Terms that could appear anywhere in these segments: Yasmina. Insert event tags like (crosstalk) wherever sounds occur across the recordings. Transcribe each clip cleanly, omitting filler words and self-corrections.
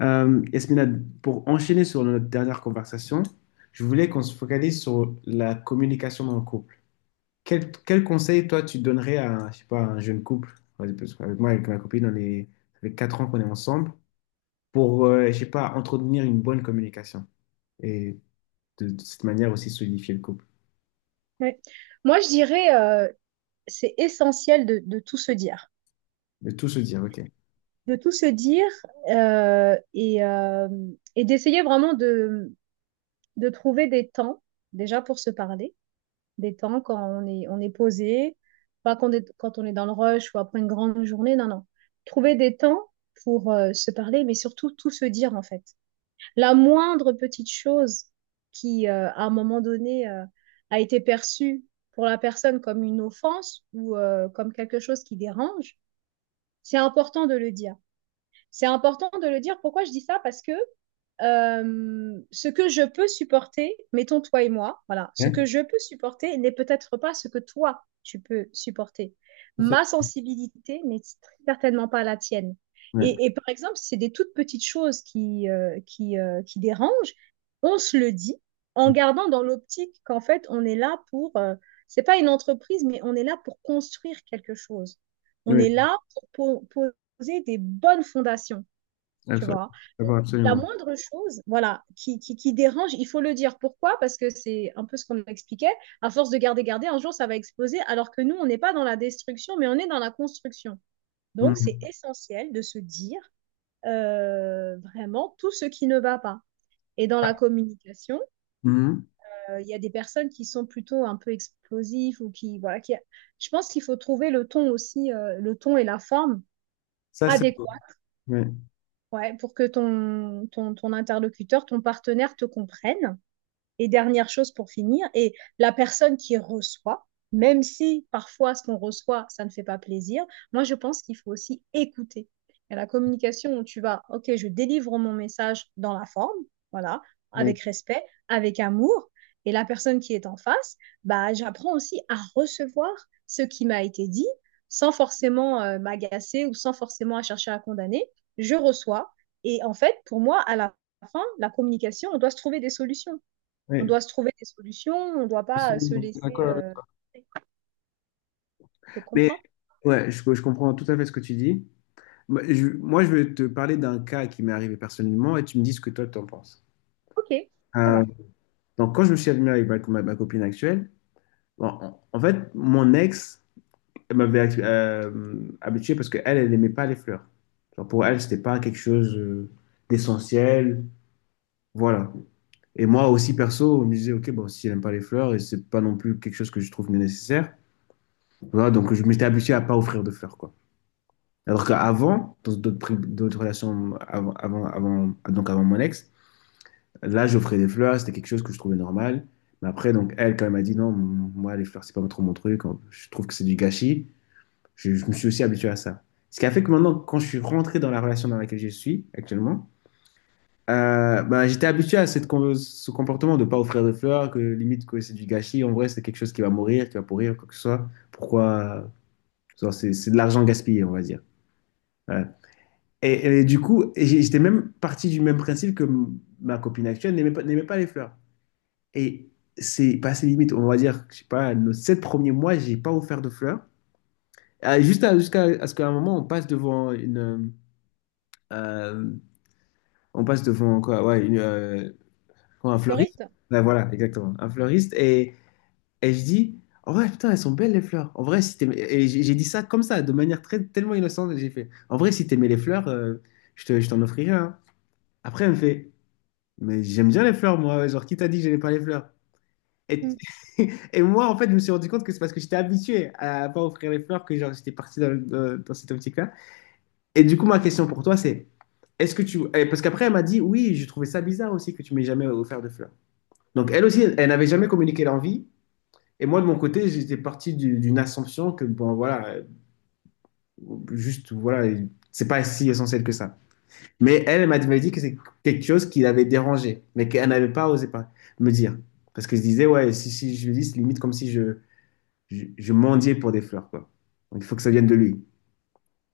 Yasmina, pour enchaîner sur notre dernière conversation, je voulais qu'on se focalise sur la communication dans le couple. Quel conseil, toi, tu donnerais à, je sais pas, un jeune couple? Vas-y, parce qu'avec moi, avec ma copine, on est, ça fait 4 ans qu'on est ensemble, pour, je sais pas, entretenir une bonne communication et de cette manière aussi solidifier le couple. Ouais. Moi, je dirais, c'est essentiel de tout se dire, De tout se dire, ok. de tout se dire et et d'essayer vraiment de trouver des temps, déjà pour se parler, des temps quand on est posé, pas quand quand on est dans le rush ou après une grande journée, non, non. Trouver des temps pour se parler, mais surtout tout se dire en fait. La moindre petite chose à un moment donné, a été perçue pour la personne comme une offense ou comme quelque chose qui dérange, c'est important de le dire. C'est important de le dire. Pourquoi je dis ça? Parce que ce que je peux supporter, mettons toi et moi, voilà, ce que Hein. je peux supporter n'est peut-être pas ce que toi tu peux supporter. Ma sensibilité n'est certainement pas la tienne. Ouais. Et par exemple, si c'est des toutes petites choses qui dérangent. On se le dit en gardant dans l'optique qu'en fait, on est là pour, c'est pas une entreprise, mais on est là pour construire quelque chose. On Oui, est là pour poser des bonnes fondations, tu absolument. vois. Donc, D'abord, la absolument. moindre chose, voilà, qui dérange, il faut le dire. Pourquoi? Parce que c'est un peu ce qu'on expliquait. À force de garder, un jour, ça va exploser, alors que nous, on n'est pas dans la destruction, mais on est dans la construction. Donc, c'est Mhm. essentiel de se dire vraiment tout ce qui ne va pas. Et dans la communication, Mhm. Il y a des personnes qui sont plutôt un peu explosives ou je pense qu'il faut trouver le ton aussi, le ton et la forme Ça, c'est beau. adéquats. Oui, Ouais, pour que ton interlocuteur, ton partenaire te comprenne. Et dernière chose pour finir, et la personne qui reçoit, même si parfois ce qu'on reçoit, ça ne fait pas plaisir, moi je pense qu'il faut aussi écouter. Et la communication où tu vas, ok, je délivre mon message dans la forme, voilà, oui, avec respect, avec amour, et la personne qui est en face, bah, j'apprends aussi à recevoir ce qui m'a été dit sans forcément m'agacer ou sans forcément à chercher à condamner. Je reçois. Et en fait, pour moi, à la fin, la communication, on doit se trouver des solutions. On oui, doit se trouver des solutions, on ne doit pas se absolument. laisser. D'accord avec toi. Je Mais comprends. ouais, je comprends tout à fait ce que tu dis. Moi, je vais te parler d'un cas qui m'est arrivé personnellement et tu me dis ce que toi, tu en penses. Ok, ça Euh, va. donc, quand je me suis admis avec ma copine actuelle, bon, en fait, mon ex elle m'avait habitué parce qu'elle, elle n'aimait pas les fleurs. Genre, pour elle, c'était pas quelque chose d'essentiel. Voilà. Et moi aussi, perso, je me disais, OK, bon, si elle n'aime pas les fleurs, et c'est pas non plus quelque chose que je trouve nécessaire. Voilà, donc je m'étais habitué à pas offrir de fleurs, quoi. Alors qu'avant, dans d'autres relations donc avant mon ex, là, j'offrais des fleurs, c'était quelque chose que je trouvais normal. Mais après, donc, elle, quand elle m'a dit non, moi, les fleurs, c'est pas trop mon truc, je trouve que c'est du gâchis, je me suis aussi habitué à ça. Ce qui a fait que maintenant, quand je suis rentré dans la relation dans laquelle je suis actuellement, j'étais habitué à ce comportement de ne pas offrir de fleurs, que limite que c'est du gâchis. En vrai, c'est quelque chose qui va mourir, qui va pourrir, quoi que ce soit. Pourquoi? C'est de l'argent gaspillé, on va dire. Ouais. Et du coup, j'étais même parti du même principe que ma copine actuelle n'aimait pas les fleurs. Et c'est passé limite. On va dire, je sais pas, nos sept premiers mois, j'ai pas offert de fleurs. Ah, jusqu'à à ce qu'à un moment, on passe devant une, euh, on passe devant quoi, ouais, une, quoi, Un un fleuriste. fleuriste? Ouais, voilà, exactement, un fleuriste. Et je dis, oh ouais, putain, elles sont belles les fleurs. En vrai, si t'aimais- et j'ai dit ça comme ça, de manière très tellement innocente. J'ai fait, en vrai, si t'aimais les fleurs, je t'en offrirais, hein. Après, elle me fait. Mais j'aime bien les fleurs, moi. Genre, qui t'a dit que j'aimais pas les fleurs? Et, Hmm, (laughs) et moi, en fait, je me suis rendu compte que c'est parce que j'étais habitué à pas offrir les fleurs que genre, j'étais parti dans cette optique-là. Et du coup, ma question pour toi, c'est est-ce que tu. Parce qu'après, elle m'a dit oui, je trouvais ça bizarre aussi que tu m'aies jamais offert de fleurs. Donc, elle aussi, elle n'avait jamais communiqué l'envie. Et moi, de mon côté, j'étais parti d'une assumption que, bon, voilà, juste, voilà, c'est pas si essentiel que ça. Mais elle, elle m'avait dit que c'est quelque chose qui l'avait dérangée, mais qu'elle n'avait pas osé pas me dire. Parce que je disais, ouais, si je lui dis, c'est limite comme si je mendiais pour des fleurs, quoi. Donc il faut que ça vienne de lui.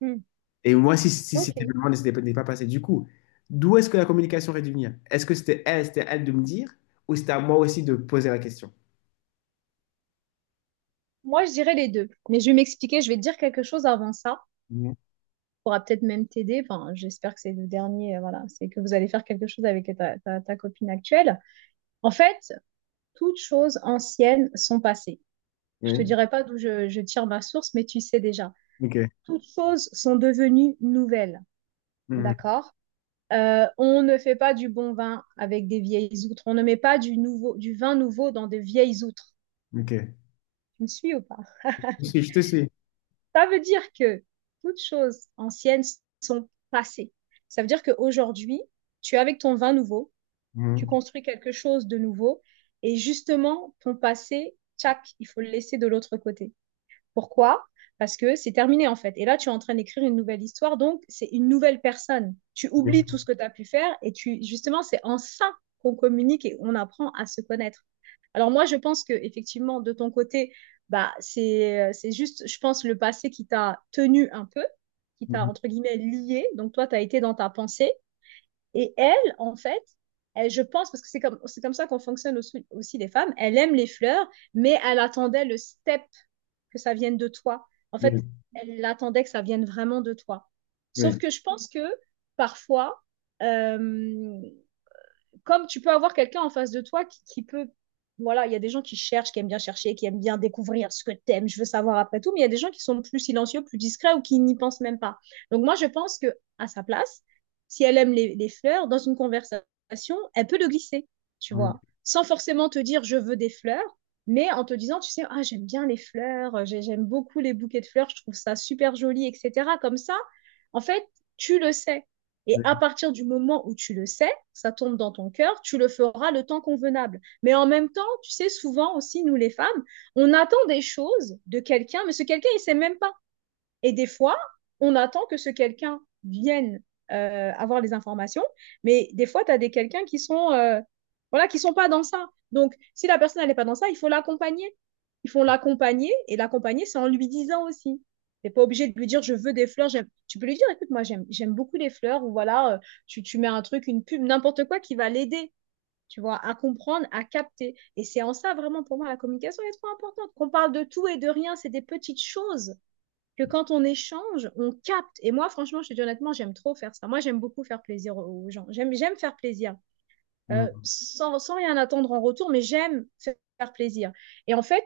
hmm, Et moi, si Ok. c'était vraiment moment, ne s'était pas n'était pas passé. Du coup, d'où est-ce que la communication aurait dû venir? Est-ce que c'était elle de me dire, ou c'était à moi aussi de poser la question? Moi, je dirais les deux. Mais je vais m'expliquer, je vais te dire quelque chose avant ça. Mhm. Pourra peut-être même t'aider. Enfin, j'espère que c'est le dernier. Voilà, c'est que vous allez faire quelque chose avec ta copine actuelle. En fait, toutes choses anciennes sont passées. Je te Oui, dirai pas d'où je tire ma source, mais tu sais déjà. ok. Toutes choses sont devenues nouvelles. Mhm. D'accord? On ne fait pas du bon vin avec des vieilles outres. On ne met pas du vin nouveau dans de vieilles outres. Ok. Tu me suis ou pas? Je te suis, je te suis. Ça veut dire que toutes choses anciennes sont passées. Ça veut dire qu'aujourd'hui, tu es avec ton vin nouveau, tu Mhm. construis quelque chose de nouveau, et justement, ton passé, tchac, il faut le laisser de l'autre côté. Pourquoi? Parce que c'est terminé en fait. Et là, tu es en train d'écrire une nouvelle histoire, donc c'est une nouvelle personne. Tu Oui. oublies tout ce que tu as pu faire et tu justement, c'est en ça qu'on communique et on apprend à se connaître. Alors moi, je pense que effectivement, de ton côté, bah c'est juste, je pense, le passé qui t'a tenu un peu, qui t'a Mhm. entre guillemets lié. Donc toi, tu as été dans ta pensée et elle, en fait, elle, je pense, parce que c'est comme ça qu'on fonctionne aussi les femmes, elle aime les fleurs, mais elle attendait le step que ça vienne de toi. En Oui. fait, elle attendait que ça vienne vraiment de toi. Sauf Oui. que je pense que parfois, euh, comme tu peux avoir quelqu'un en face de toi qui peut. Voilà, il y a des gens qui cherchent, qui aiment bien chercher, qui aiment bien découvrir ce que t'aimes, je veux savoir après tout, mais il y a des gens qui sont plus silencieux, plus discrets ou qui n'y pensent même pas. Donc moi, je pense que à sa place, si elle aime les fleurs, dans une conversation, elle peut le glisser, tu Mhm. vois, sans forcément te dire je veux des fleurs, mais en te disant, tu sais, ah, j'aime bien les fleurs, j'aime beaucoup les bouquets de fleurs, je trouve ça super joli, etc. Comme ça, en fait, tu le sais. Et Oui. à partir du moment où tu le sais, ça tombe dans ton cœur, tu le feras le temps convenable. Mais en même temps, tu sais, souvent aussi, nous les femmes, on attend des choses de quelqu'un, mais ce quelqu'un, il sait même pas. Et des fois, on attend que ce quelqu'un vienne avoir les informations, mais des fois, tu as des quelqu'un qui sont voilà, qui sont pas dans ça. Donc, si la personne n'est pas dans ça, il faut l'accompagner. Il faut l'accompagner et l'accompagner, c'est en lui disant aussi. T'es pas obligé de lui dire je veux des fleurs. Tu peux lui dire écoute moi j'aime beaucoup les fleurs ou voilà tu mets un truc une pub n'importe quoi qui va l'aider, tu vois, à comprendre à capter, et c'est en ça vraiment pour moi la communication est trop importante qu'on parle de tout et de rien, c'est des petites choses que quand on échange, on capte. Et moi, franchement, je te dis honnêtement, j'aime trop faire ça. Moi, j'aime beaucoup faire plaisir aux gens. J'aime faire plaisir Mhm. Sans rien attendre en retour, mais j'aime faire plaisir. Et en fait,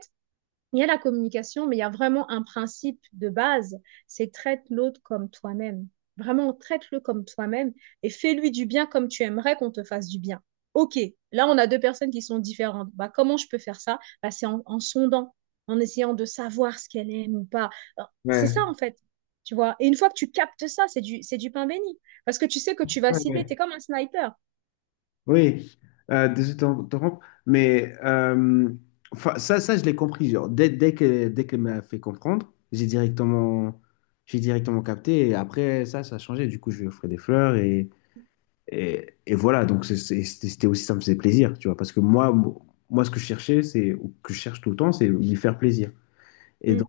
il y a la communication, mais il y a vraiment un principe de base, c'est traite l'autre comme toi-même. Vraiment, traite-le comme toi-même et fais-lui du bien comme tu aimerais qu'on te fasse du bien. OK, là, on a deux personnes qui sont différentes. Bah, comment je peux faire ça, bah, c'est en, en sondant, en essayant de savoir ce qu'elle aime ou pas. Alors, c'est Ouais. ça, en fait. Tu vois. Et une fois que tu captes ça, c'est du pain béni. Parce que tu sais que tu vas Ouais, cibler, tu es ouais. comme un sniper. Oui, désolé de t'interrompre, mais enfin, je l'ai compris. Genre, dès qu'elle m'a fait comprendre, j'ai directement capté. Et après, ça a changé. Du coup, je lui ai offert des fleurs et voilà. Donc, c'était aussi, ça me faisait plaisir, tu vois. Parce que ce que je cherchais, c'est, ou que je cherche tout le temps, c'est lui faire plaisir. Et Mm, donc,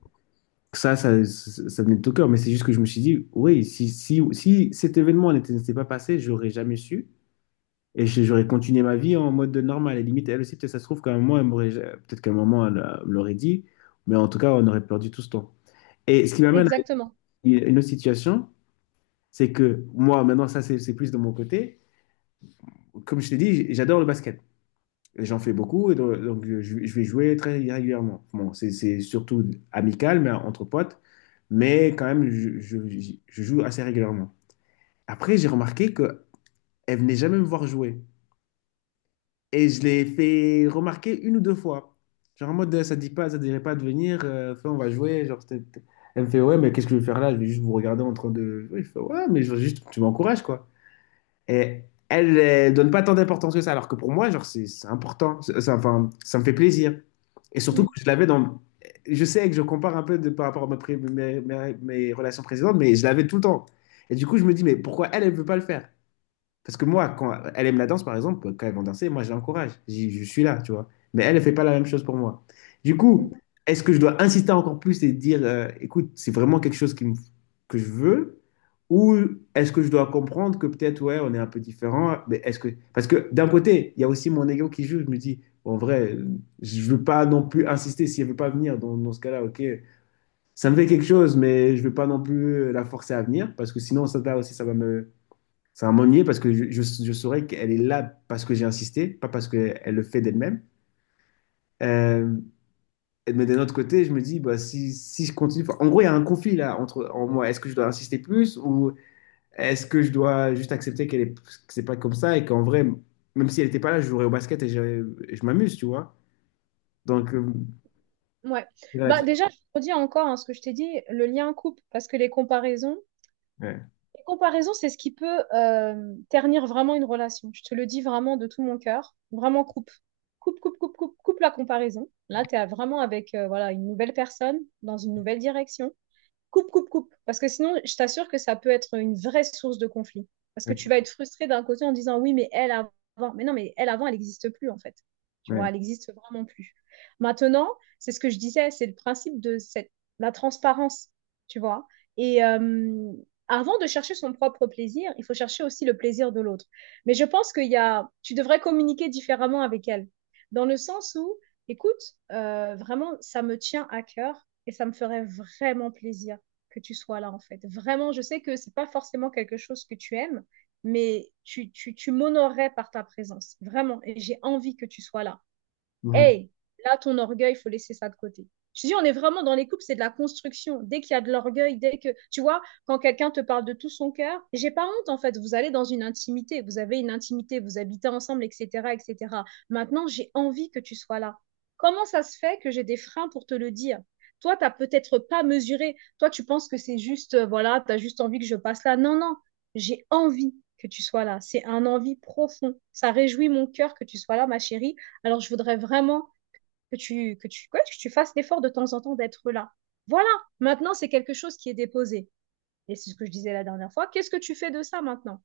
ça venait de tout cœur. Mais c'est juste que je me suis dit, oui, si cet événement n'était pas passé, j'aurais jamais su. Et j'aurais continué ma vie en mode normal. Et limite, elle aussi, peut-être ça se trouve qu'à un moment, elle m'aurait, peut-être qu'à un moment, elle me l'aurait dit. Mais en tout cas, on aurait perdu tout ce temps. Et ce qui m'amène à exactement. une autre situation, c'est que moi, maintenant, ça, c'est plus de mon côté. Comme je t'ai dit, j'adore le basket. Et j'en fais beaucoup, et je vais jouer très régulièrement. Bon, c'est surtout amical, mais entre potes. Mais quand même, je joue assez régulièrement. Après, j'ai remarqué qu'elle venait jamais me voir jouer. Et je l'ai fait remarquer une ou deux fois. Genre en mode, ça dirait pas de venir, enfin, on va jouer. Genre, elle me fait, ouais, mais qu'est-ce que je vais faire là? Je vais juste vous regarder en train de. Oui, je fais, ouais, mais je juste, tu m'encourages, quoi. Et elle, elle donne pas tant d'importance que ça, alors que pour moi, genre, c'est important. Enfin, ça me fait plaisir. Et surtout Mm, que je l'avais dans. Je sais que je compare un peu de, par rapport à ma pré- mes, mes- mes relations précédentes, mais je l'avais tout le temps. Et du coup, je me dis, mais pourquoi elle, elle ne veut pas le faire? Parce que moi, quand elle aime la danse, par exemple, quand elles vont danser, moi, je l'encourage. Je suis là, tu vois. Mais elle ne fait pas la même chose pour moi. Du coup, mm. est-ce que je dois insister encore plus et dire, écoute, c'est vraiment quelque chose que je veux? Ou est-ce que je dois comprendre que peut-être, ouais, on est un peu différent, mais est-ce que... Parce que d'un côté, il y a aussi mon ego qui joue. Je me dis, bon, en vrai, je veux pas non plus insister si elle veut pas venir. Dans ce cas-là, ok, ça me fait quelque chose, mais je veux pas non plus la forcer à venir parce que sinon, ça, là aussi, ça va m'ennuyer parce que je saurais qu'elle est là parce que j'ai insisté, pas parce qu'elle le fait d'elle-même. Euh, mais d'un autre côté, je me dis, bah, si je continue. Enfin, en gros, il y a un conflit là entre en moi. Est-ce que je dois insister plus ou est-ce que je dois juste accepter qu'elle est, que c'est pas comme ça et qu'en vrai, même si elle n'était pas là, je jouerais au basket et je m'amuse, tu vois. Donc, Ouais. c'est Bah là-dessus. déjà, je redis encore hein, ce que je t'ai dit, le lien couple, parce que Ouais, les comparaisons, c'est ce qui peut ternir vraiment une relation. Je te le dis vraiment de tout mon cœur, vraiment coupe, coupe, coupe, coupe, coupe, coupe la comparaison. Là, tu es vraiment avec voilà une nouvelle personne dans une nouvelle direction, coupe, coupe, coupe. Parce que sinon, je t'assure que ça peut être une vraie source de conflit. Parce que tu ouais, vas être frustré d'un côté en disant oui, mais elle avant, mais non, mais elle avant, elle n'existe plus en fait. Tu vois, ouais. elle n'existe vraiment plus. Maintenant, c'est ce que je disais, c'est le principe de cette, la transparence, tu vois. Et avant de chercher son propre plaisir, il faut chercher aussi le plaisir de l'autre. Mais je pense qu'il y a, tu devrais communiquer différemment avec elle, dans le sens où, écoute, vraiment, ça me tient à cœur et ça me ferait vraiment plaisir que tu sois là, en fait. Vraiment, je sais que c'est pas forcément quelque chose que tu aimes, mais tu m'honorerais par ta présence, vraiment. Et j'ai envie que tu sois là. Mhm. Hey, là, ton orgueil, il faut laisser ça de côté. Je dis, on est vraiment dans les couples, c'est de la construction. Dès qu'il y a de l'orgueil, dès que, tu vois, quand quelqu'un te parle de tout son cœur, j'ai pas honte, en fait. Vous allez dans une intimité, vous avez une intimité, vous habitez ensemble, etc., etc. Maintenant, j'ai envie que tu sois là. Comment ça se fait que j'ai des freins pour te le dire? Toi, t'as peut-être pas mesuré. Toi, tu penses que c'est juste, voilà, t'as juste envie que je passe là. Non, non, j'ai envie que tu sois là. C'est un envie profond. Ça réjouit mon cœur que tu sois là, ma chérie. Alors, je voudrais vraiment que ouais, que tu fasses l'effort de temps en temps d'être là. Voilà, maintenant, c'est quelque chose qui est déposé. Et c'est ce que je disais la dernière fois. Qu'est-ce que tu fais de ça maintenant?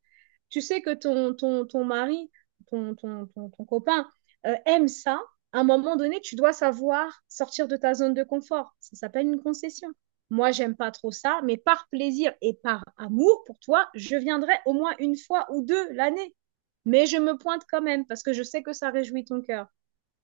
Tu sais que ton mari, ton copain aime ça. À un moment donné, tu dois savoir sortir de ta zone de confort. Ça s'appelle une concession. Moi, j'aime pas trop ça, mais par plaisir et par amour pour toi, je viendrai au moins une fois ou deux l'année. Mais je me pointe quand même parce que je sais que ça réjouit ton cœur.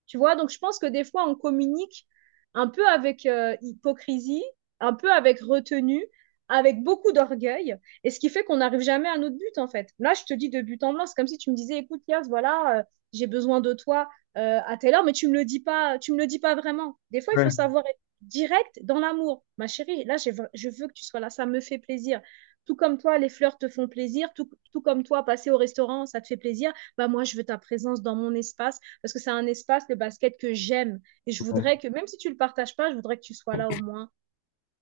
Tu vois, donc je pense que des fois, on communique un peu avec hypocrisie, un peu avec retenue, avec beaucoup d'orgueil, et ce qui fait qu'on n'arrive jamais à notre but, en fait. Là, je te dis de but en blanc, c'est comme si tu me disais, écoute, Yas, voilà, j'ai besoin de toi à telle heure, mais tu me le dis pas, tu me le dis pas vraiment. Des fois, il faut Ouais, savoir être direct dans l'amour. Ma chérie, là, je veux que tu sois là, ça me fait plaisir. Tout comme toi, les fleurs te font plaisir, tout comme toi, passer au restaurant, ça te fait plaisir. Bah, moi, je veux ta présence dans mon espace parce que c'est un espace, le basket, que j'aime. Et je ouais. voudrais que, même si tu ne le partages pas, je voudrais que tu sois là au moins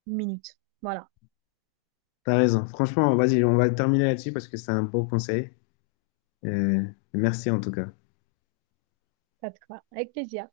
une minute. Voilà. T'as raison. Franchement, vas-y, on va terminer là-dessus parce que c'est un beau conseil. Euh, Merci en tout cas. Ça te va. Avec plaisir.